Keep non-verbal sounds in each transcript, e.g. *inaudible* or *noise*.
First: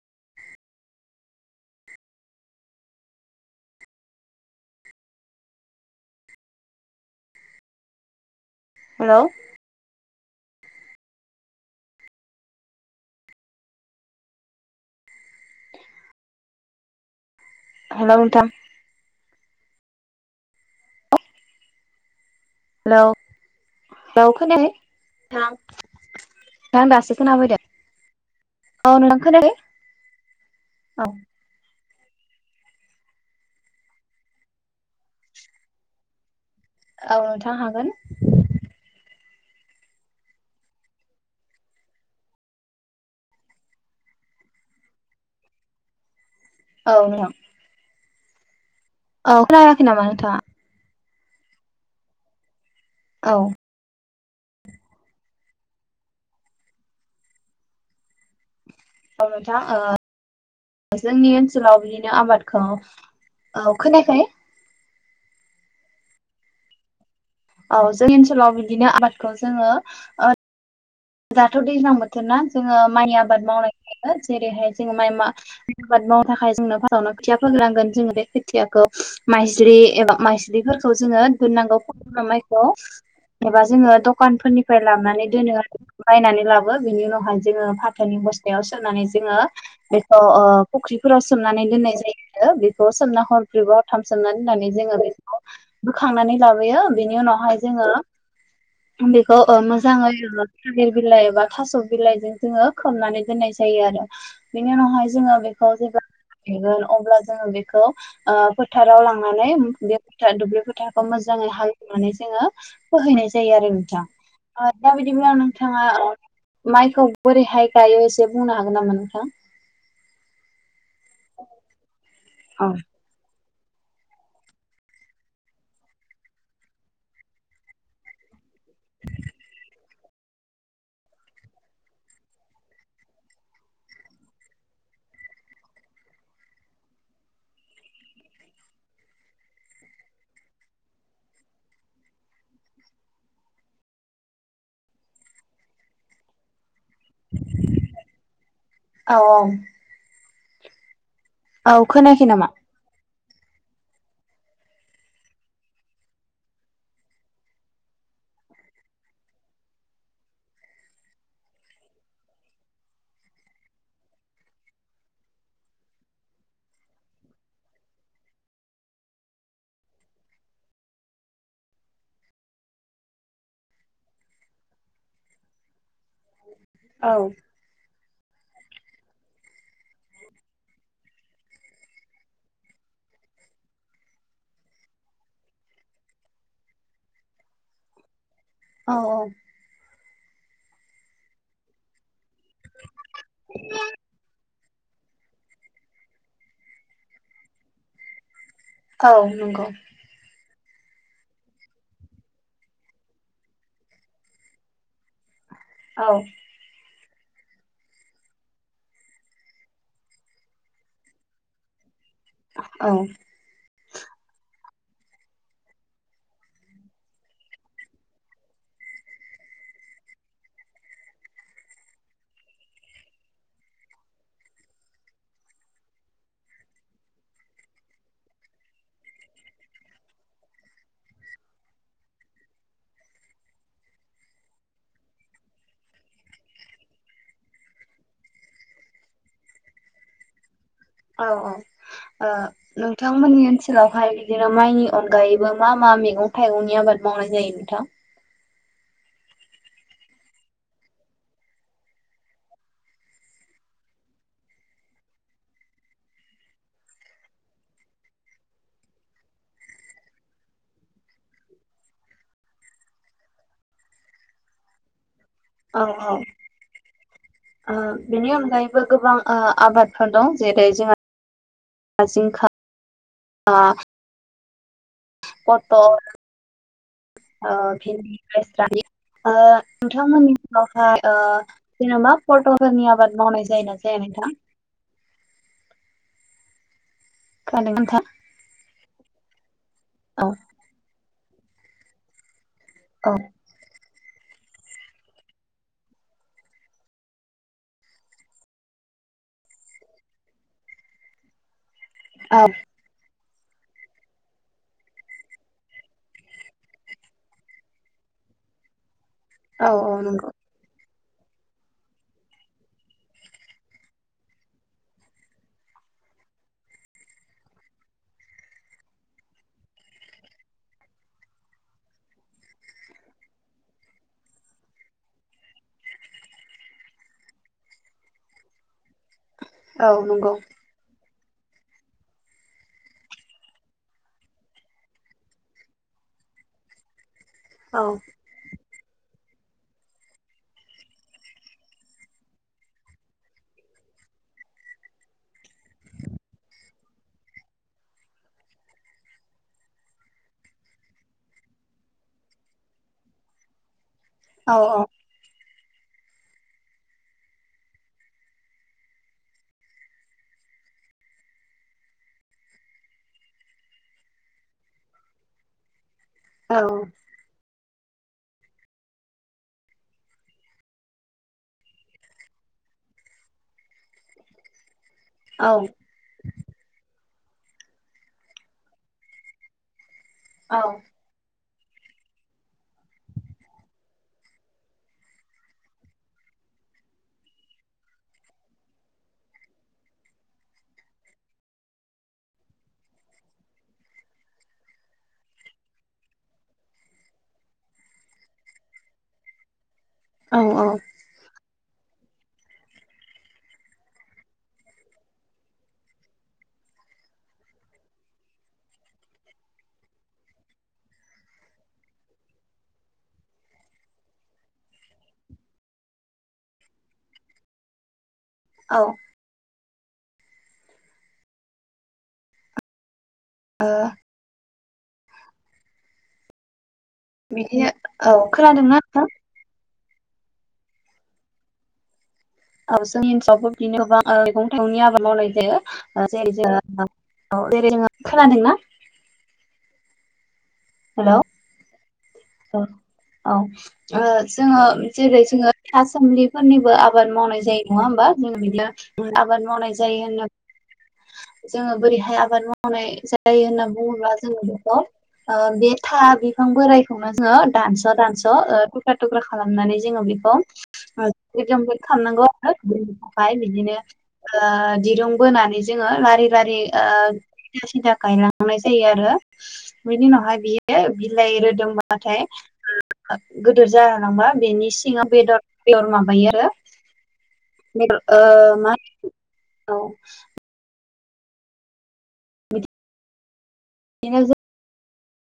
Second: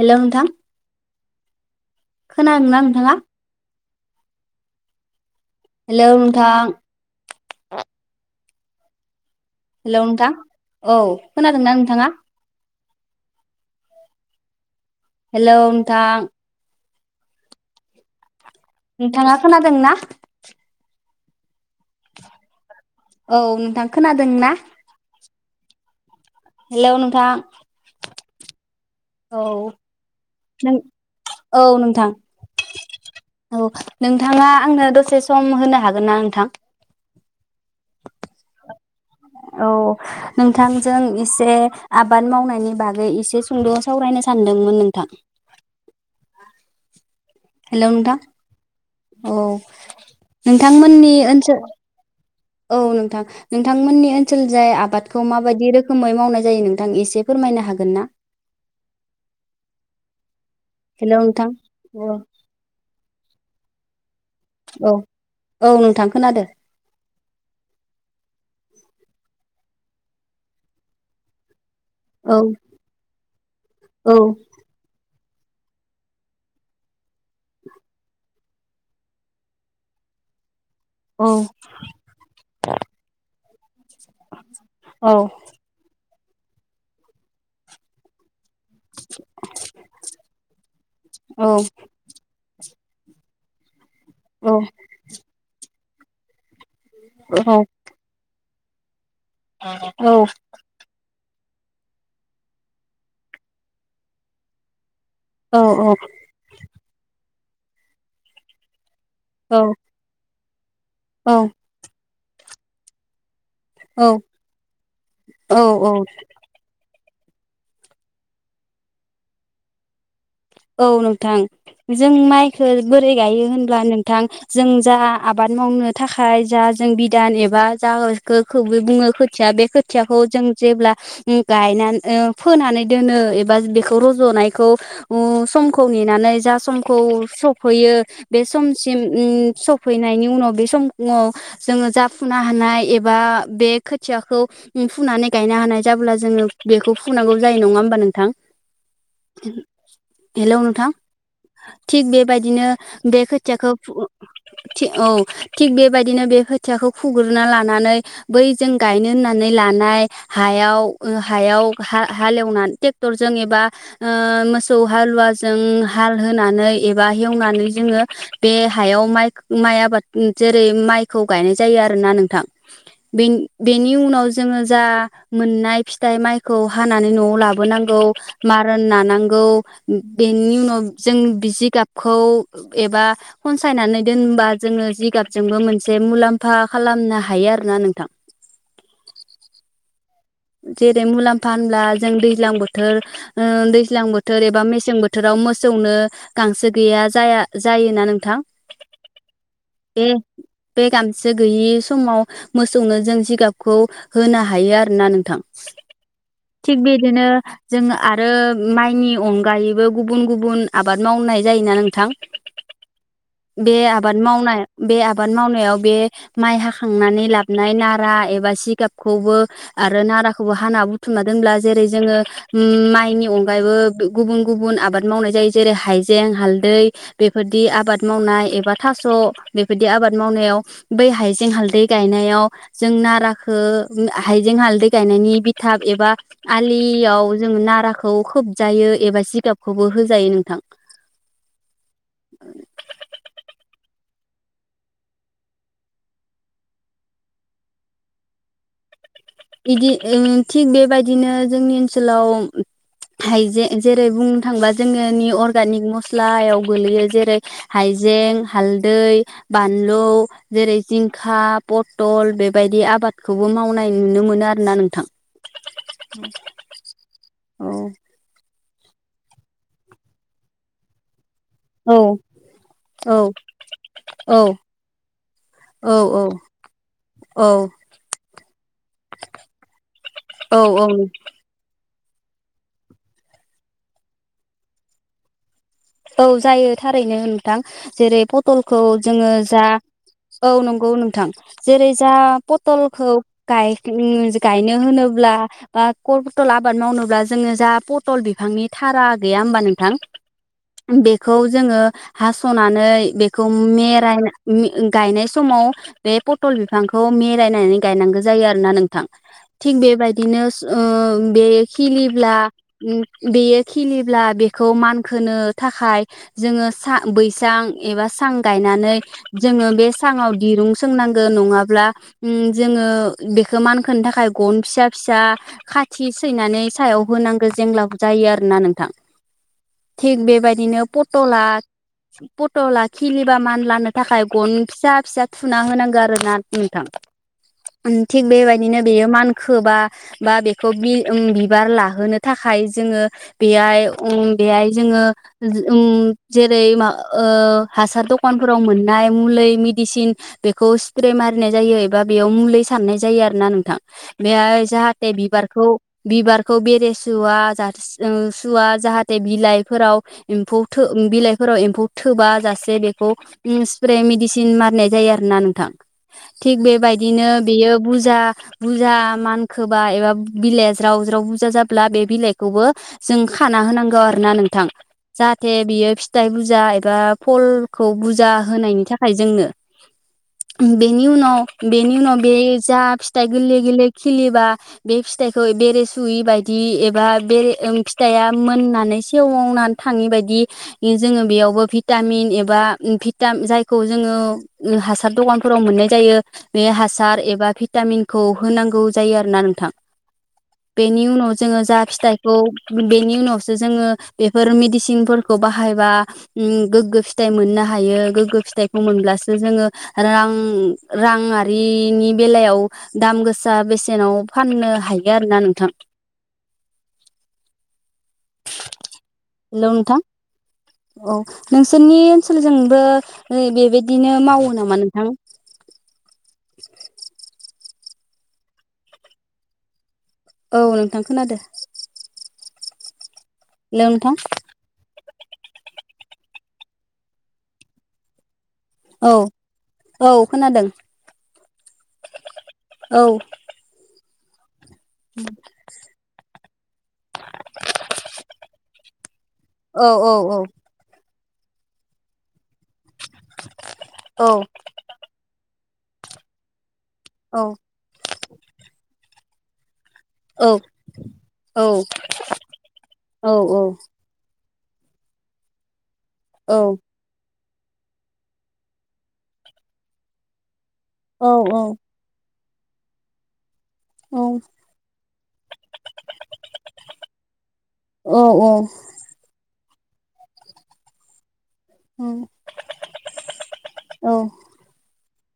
हेल' नोंथां खोनदों ना नोंथाङा हेल' नोंथां हेल' हेलौ नोंथां औ खोनादोंना नोंथाङा हेल' नोंथां हेल' नोंथां नोंथाङा खोनादोंना? हेलौ औ नोंथां औ खोनादोंना खोनायाखै? *inaudible* थां हेलौ आं दासो नोंथां खोनाफैदों। औ नोंथां खोनायाखै? नों *inaudible* औ। औ नोंथां। *inaudible* औ नोंथाङा आंनो दसे सम होनो हागोन ना नोंथां? औ नोंथां हागोन। औ नोंथांजों एसे आबाद मावनायनि बागै एसे सुंद' सावराय नो सानदोंमोन नोंथां। औ नोंथ हेलौ नोंथां *inaudible* औ खोनायाखै नामा नोंथाङा नोंथांमोननि ओसोल *inaudible* औ नोंथां औ नोंथांमोननि ओन सोलजाय आबादखौ माबायदि रोखोमै मावनाय जायो नोंथां एसे फोरमायनो हागोन ना? अ नोंथां ओ हेल' जोंनि नोंथां ओनसोलाव औ बिदिनो आबादखौ औ खोनायाखै? औ औ नोंथां खोनादों। औ जोंनि ओनसोलाव बिदिनो आबादखौ जोङो ओ दाथ' दैज्लां बोथोर ना औ जोङो माइ आबाद मावनाय औ जायो जेरैहाय जोङो माइ मा आबाद मावनो थाखाय जोंनो हरावनो खोथिया फोनो नांगोन जोङो बे खोथियाखौ माइज्रि एबा माइज्रिफोरखौ जोङो औ दोननांगौ फथबना माइखौ। एबा जोङो दखानफोरनिफ्राय औ लांनानै दोनो आरो। बायनानै लाबो बिनि उनावहाय जोङो फाथोनि बस्थ थायाव सोमनानै जोङो बेखौ फुख्रिफोराव सोमनानै दोननाय जायो आरो सोमना हरब्रै बा हरथाम औ सोनादोनानै जों बोखांनानै ला यो बिनि औ उनावहाय जोङो बेखौ ओ औ मोजाङै ओ बिलाइ एबा थास' बिलाइजों जोङो खोबनानै दोननाय जायो आरो। बिनि उनावहाय ज जों बेखौ औ जेब्लागोन अब्ला जोङो बेखौ ओ फोथाराव लां नानै दुब्लि फोथारखौ मोजाङै हालएवनानै जोङो फोहैनाय जाय जायो आरो नोंथां औ माबादिबा औ नोंथाङा औ माइखौ बोरैहाय गायो एसे बुंनो हागोन नामा नोंथां? औ नोंथां जों माइखो औ बोरै गाय गायो होनब्ला नोंथां जों जा आबाद मावनो थाखाय जा जों बिधान एबा जा खौबो बुङो खोथिया बे खोथिया खोथियाखौ जों उम जेब्ला गायनानै ओ फोनानै दोनो एबा बेखौ रज'नायखौ उम समखौ नेनानै जा समखौ सफैयो बे समसिम उम सफैनाय नायनि उनाव समाव जोङो जा फुनो हानाय एबा बे खोथियाखौ फु नानै गायनो हानाय जाब्ला जोङो बेखौ फुनांगौ जायो नङा होमबा नोंथां? औ हेलौ नोंथां औ थिग खोनायाखै नामा? बेबायदिनो बे खोथियाखौ फु थि औ थिग बेबायदिनो बे खोथियाखौ फुगोरना लानानै बै जों गायनो होननानै लानाय हायाव ओ हायाव हा-हालेवना ट्रेक्टरजों एबा ओ मोस मोसौ हालुवाजों हाल होनानै एबा हेवनानै जोङो बे हायाव माइ माइ आबाद जेरै माइखौ गायनाय जायो आरोना नोंथां। बे-बेनि उनाव जोङो जा मोननाय फिथाइ माइखो हानानै औ नआव लाबोनांगौ मारा नानांग गौ। बेनि उनाव जों जिगाबखौ एबा खनसायनानै दोन होमबा जोङो जिगाबजोंबो मोनसे मुलाम्फा खालामनो हायो आरोना नोंथां। औ औ। जेरै मुलाम्फा होनब्ला जों दैज्लां बोथोर ओ दैज्लां बोथोर एबा मेसें मेसें बोथोराव मोसौनो गांसो गैया जाया-जायोना नोंथां। औ नंगौ दे। बे गांसो गैयि समाव मोसौनो जों जिगाबखौ होनो हायो आरोना नोंथां। औ थिग बिदिनो जोङो आरो माइनि अनगायैबो गुबुन गुबुन आबाद मावनाय जायोना नोंथां औ बे आबाद मावनाय बे आबाद मावनायाव बे माइ हाखांनानै लाबनाय नारा एबा जिगाबखौबो आरो नाराखौबो हाना बुथुमना दोनब्ला जेरै- जोङो उम माइनि अनगायैबो गुबुन गुबुन बुन आबाद मावनाय जायो जेरै- हाइजें हालदै बेफोरदि आबाद मावनाय एबा थास' बेबायदि आबाद मावनायाव बै हाइजें हालदै गायनायाव जों नाराखो हाइजें हालदै गायनायनि बिथाब एबा आलियाव जोङो नाराखौ खोबजायो एबा जिगाब खौबो होजायो नोंथां औ औ ओ नोंथांमोननि ओनसोलावहाय जेराव माइनि अनगायैबो मा मा मैगं थाइगंनि आबाद मावनाय जायो नोंथां? इदि ओ थिग बेबायदिनो जोंनि ओनसोलाव हाइजे जेरै- बुंनो थाङोबा जोङो नि अर्गानिक मस्लायाव गोलैयो जेरै- हाइ जें हालदै बानलु जेरै- जिंखा पथल बेबायदि आ बादखौबो मावनाय नुनो मोनो आरोना नोंथां। औ औ औ ओ बिनि अनगायै बो गोबां ओ आबादफोर दं जेरै- औ जोंहा जिंखा औ आ औ पटल औ औ ओ भिन्दि *unintelligible* ओ नोंथांमोननि औ *unintelligible* ओ जेन'बा पटलफोरनि आबाद मावनाय जायोना जाया नोंथां? औ जायो। थारैनो नोंथां जेरै- पटलखौ जोङो जा औ नंगौ नोंथां जेरै- जा पटलखौ औ गाय ओम गायनो होनोब्ला बा खल पथल आबाद मावनोब्ला जोङो जा पटल बिफांनि था थारा गैया होमबा नोंथां बेखौ जोङो औ हास'नानै बे खौ मेराय गायनाय समाव बे पथल बिफांखौ मेरायनानै गायनांगौ जा जायो आरोना नोंथां औ थिग औ नंगौ बेबायदिनो ओ बे खिलिब्ला बेयो खिलिब्ला बेखौ मानखोनो थाखाय जोङो सा बैसां एबा सां गायनानै जोङो बे साङाव दि दिरुं सोंनांगो नङाब्ला उम जोङो बेखौ मानखोनो थाखाय गन फिसा फिसा खाथि सैनानै सायाव होनांगौ जेंलाब जायो आरोना नोंथां। औ थिग नंगौ। बेबायदिनो पटला पटला खिलिबा मानलानो थाखाय गन फिसा फिसा थुना होनांगौ आरोना नोंथां। औ थिग बेबाय निनो बेयो मानखोबा बा बेखौ बि ओम बिबार लाहोनो थाखाय जोङो बे हाय ओम बेहाय जोङो उम जेरै- मा ओ हासार द'खानफोराव मोननाय मुलि मेडिसिन बेखौ स्प्रे मारिनाय जायो एबा बेयाव मुुलि सारनाय जायो आरो ना नोंथां। औ बेहाय औ जाहाथे बिबार खौ बिबारखौ बेरे सुवा ओ सुवा जाहाथे बिलाइफोराव एम्फौ थो बिलाइफोराव एम्फौ थोबा जासे बेखौ स्प्रे मेदिसिन मारिनाय जायो आरो ना नोंथां थिक औ औ बेबायदिनो बेयो बुरजा बुरजा मानखोबा एबा बिलाइआ ज्राव ज्राव बुरजा जाब्ला बे बिलाइखौ खौबो जों खाना होनांगौ आरोना नोंथां जाहाथे बियो फिथाइ बुरजा एबा फलखौ बुरजा होनायनि थाखाय जोंनो। बेनि उनाव बेनि उनाव बे जा फिथाइ गोरलै गोरलै खिलिबा बे फिथाइखौ बेरे सुयै बायदि दि एबा बेरे ओम फिथाइया मोननानै सेवना थाङि बायदि जोङो बेयावबो भिटामिन एबा भिटाम जायखौ जोङो हासार दखानफोराव मोननाय जायो बे हासार एबा भिटामिनखौ होनांगौ जायो आरो ना नोंथां औ औ बेनि उनाव जोङो जा फिथाइखौ बेनि उनावसो जोङो बे फोर मेदिसिनफोरखौ बाहायबा गोग्गो फिथाइ मोननो हायो गोग्गो फिथाइखौ मोनब्लासो जोङो रां रांङारिनि बेलायाव दाम गोसा बेसेनाव फाननो हायो आरोना नोंथां औ हेलौ नोंथां औ नोंसोरनि ओनसोलजोंबो ओ बेबायदिनो मावो नामा नोंथां? बिदि औ खोनादोंना नोंथां? औ नोंथां खोनादो औ जों *unintelligible* बिदिनो मैगं थाइगंनि आबाद मावनाय *unintelligible* जैरै जोङो खोनादों ना? औ औ खोनादों हेलौ औ औ जोङो जेरै जोङो थासोमलिफोरनिबो आबाद मावनाय जायो नङा होमबा नोंनो आबाद मावनाय औ जायो औ होनना औ जोङो बोरैहाय आबाद मावनाय जायो होनना बुङोब्ला औ जोङो बेखौ ओ बे था बिफां बोरायखौनो जोङो औ दानस' दानस' थुख्रा थुख्रा खालामनानै जोङो बेखौ औ औ *unintelligible* खालामनांगौ आरो *unintelligible* थाखाय बिदिनो औ ओ दिरुं बोनानै जोङो लारि लारि ओ सिदा सिदा गायलांनाय जायो आरो बेनि उनावहाय बियो बिलाइ औ औ रोदोमबाथाय गिदिर जालांबा औ बेनि सिङाव बेदर बेदर माबायो आरो औ ओ औ मा औ औ औ बिदिनो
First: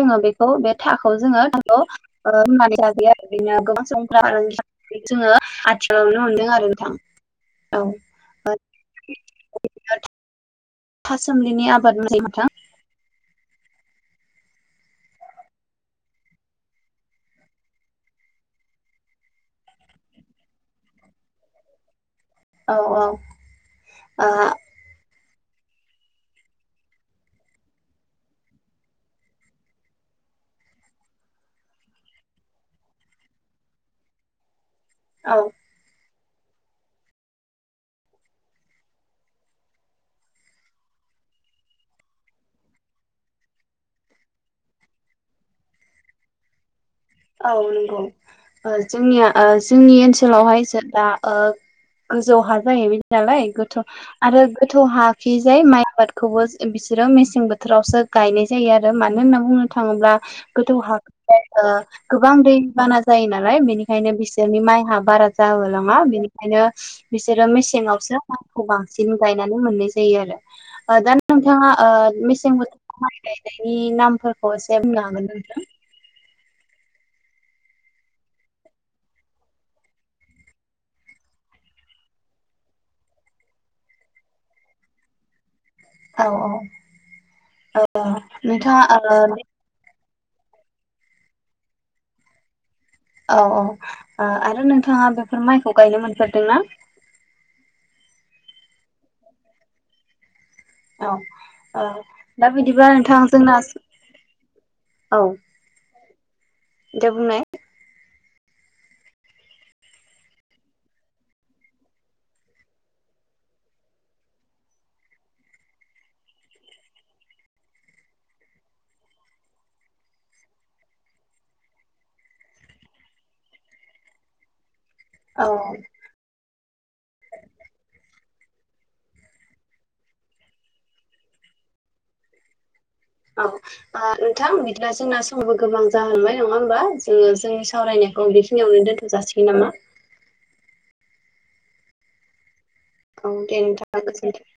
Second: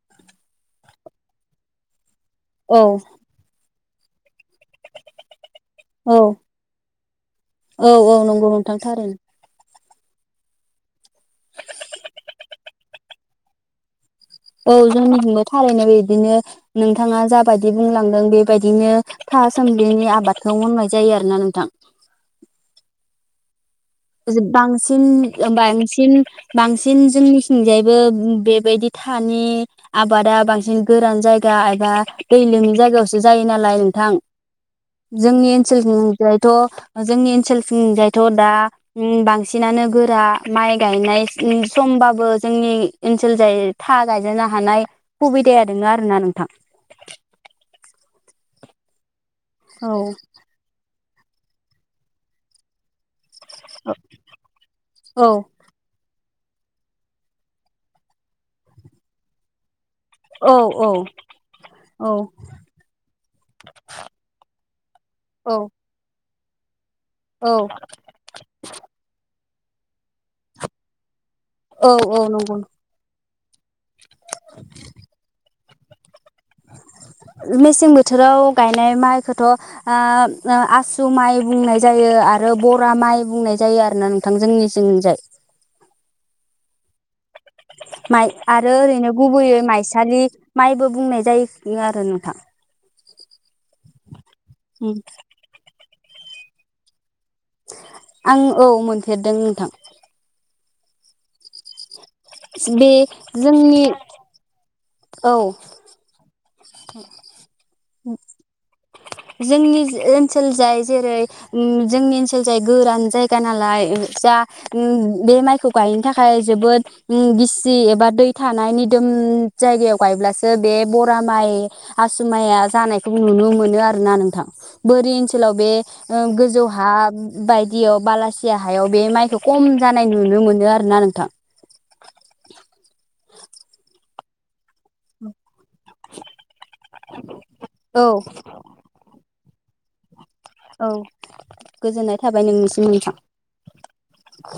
जोङो बेखौ बे थाखौ जोङो थाखौ औ रुनानै जाजायो आरो बेनो गोबां जोङो *unintelligible* हमदों औ आरो नोंथां औ औ नंगौ नोंथां थारैनो थासोमलिनि आबाद *unintelligible* औ जोंनिथिंबो थारैनो बिदिनो नोंथाङा जाबायदि बुंलांदों बेबायदिनो था सोमलिनि आबादखौ मावनाय जायो आरोना नोंथां औ औ ओ बांसिन बांसिन बांसिन जोंनिथिंजायबो बेबायदि थानि आबादा बांसिन गोरान जायगा एबा दै लोमि जायगायावसो जायो नालाय नोंथां औ जोंनि ओनसोलथिं जायथ' जोंनि ओनसोलथिं जायथ' दा बांसिनानो गोरा माइ गायनाय समबाबो जोंनि ओनसोल जाय गायजनो हानाय सुबिदाया दङ आरोना नोंथां। औ नंगौ जोंनिया औ जोंनि ओनसोलावहाय दा गोजौ हा जाहैबायदि नालाय गोथौ आरो गोथौ औ हाखैजाय माइबाद खौबो बिसोरो मेसें बोथोरावसो गायनाय जायो आरो मानो होनना बुङोब्ला थाङोब्ला औ गोथौ हा ओ औ गोबां दैबाना जायो नालाय बेनिखायनो बिसोरनि माइहा बारा जाहोलाङा बिनि ओंखायनो बिसोरो औ मेसेंवसो आाखौ बांसिन गायनानै मोननाय जायो आरो दा नोंथाङा औ ओ औ मेसें नंगौ बोथोराव माइ गायनायनि नामफोरखौ एसे बुंनो हागोन नोंथां? *inaudible* मेसें बोथोराव गायनाय माइखौथ' आसु माइ बुंनाय जायो आरो आरो बरा माइ बुंनाय जायो आरोना नोंथां जोंनि थिंजाय। औ औ माइ आरो नोंथां नोंथाङा ओ ओरैनो गुबैयै माइसालि माइबो बुंनाय जायोखि आरो नोंथां। औ औ ओ आरो उम नोंथाङा बेफोर माइखौ गायनो मोनफेरदोंना? आं औ मोनफेरदों नोंथां। औ ओ दा बे बिदिबा नोंथां जोंना स जोंनि औ दे बुंनाय जोंनि जो ओनसोल जाय जेरै उम जोंनि ओनसोल जाय गोरान जायगा नालाय ओ जा उम बे माइखौ गायनो थाखाय जोबोद उम गिसि एबा दै थानायनि दोम उम जायगायाव गायब्लासो बे बरा माइ आसु माइआ जानायखौ नुनो मोनो आरो ओरना नोंथां बोरि औ ओनसोलाव बे ओ गोजौ हा बायदियाव बालासि टिया हायाव बे माइखौ कम जानाय नुनो मोनो आरो ना नोंथां। औ ओ नोंथां बिदिब्ला जोंना समबो गोबां जाहांबाय नङा होमबा जोङो जोंनि औ सावरायनायखौ बेखिनियावनो दोन्थ' जासिगोन नामा? औ गोजोननाय थाबाय नोंस औ दे नोंथां गोजोन्नाय थाबाय।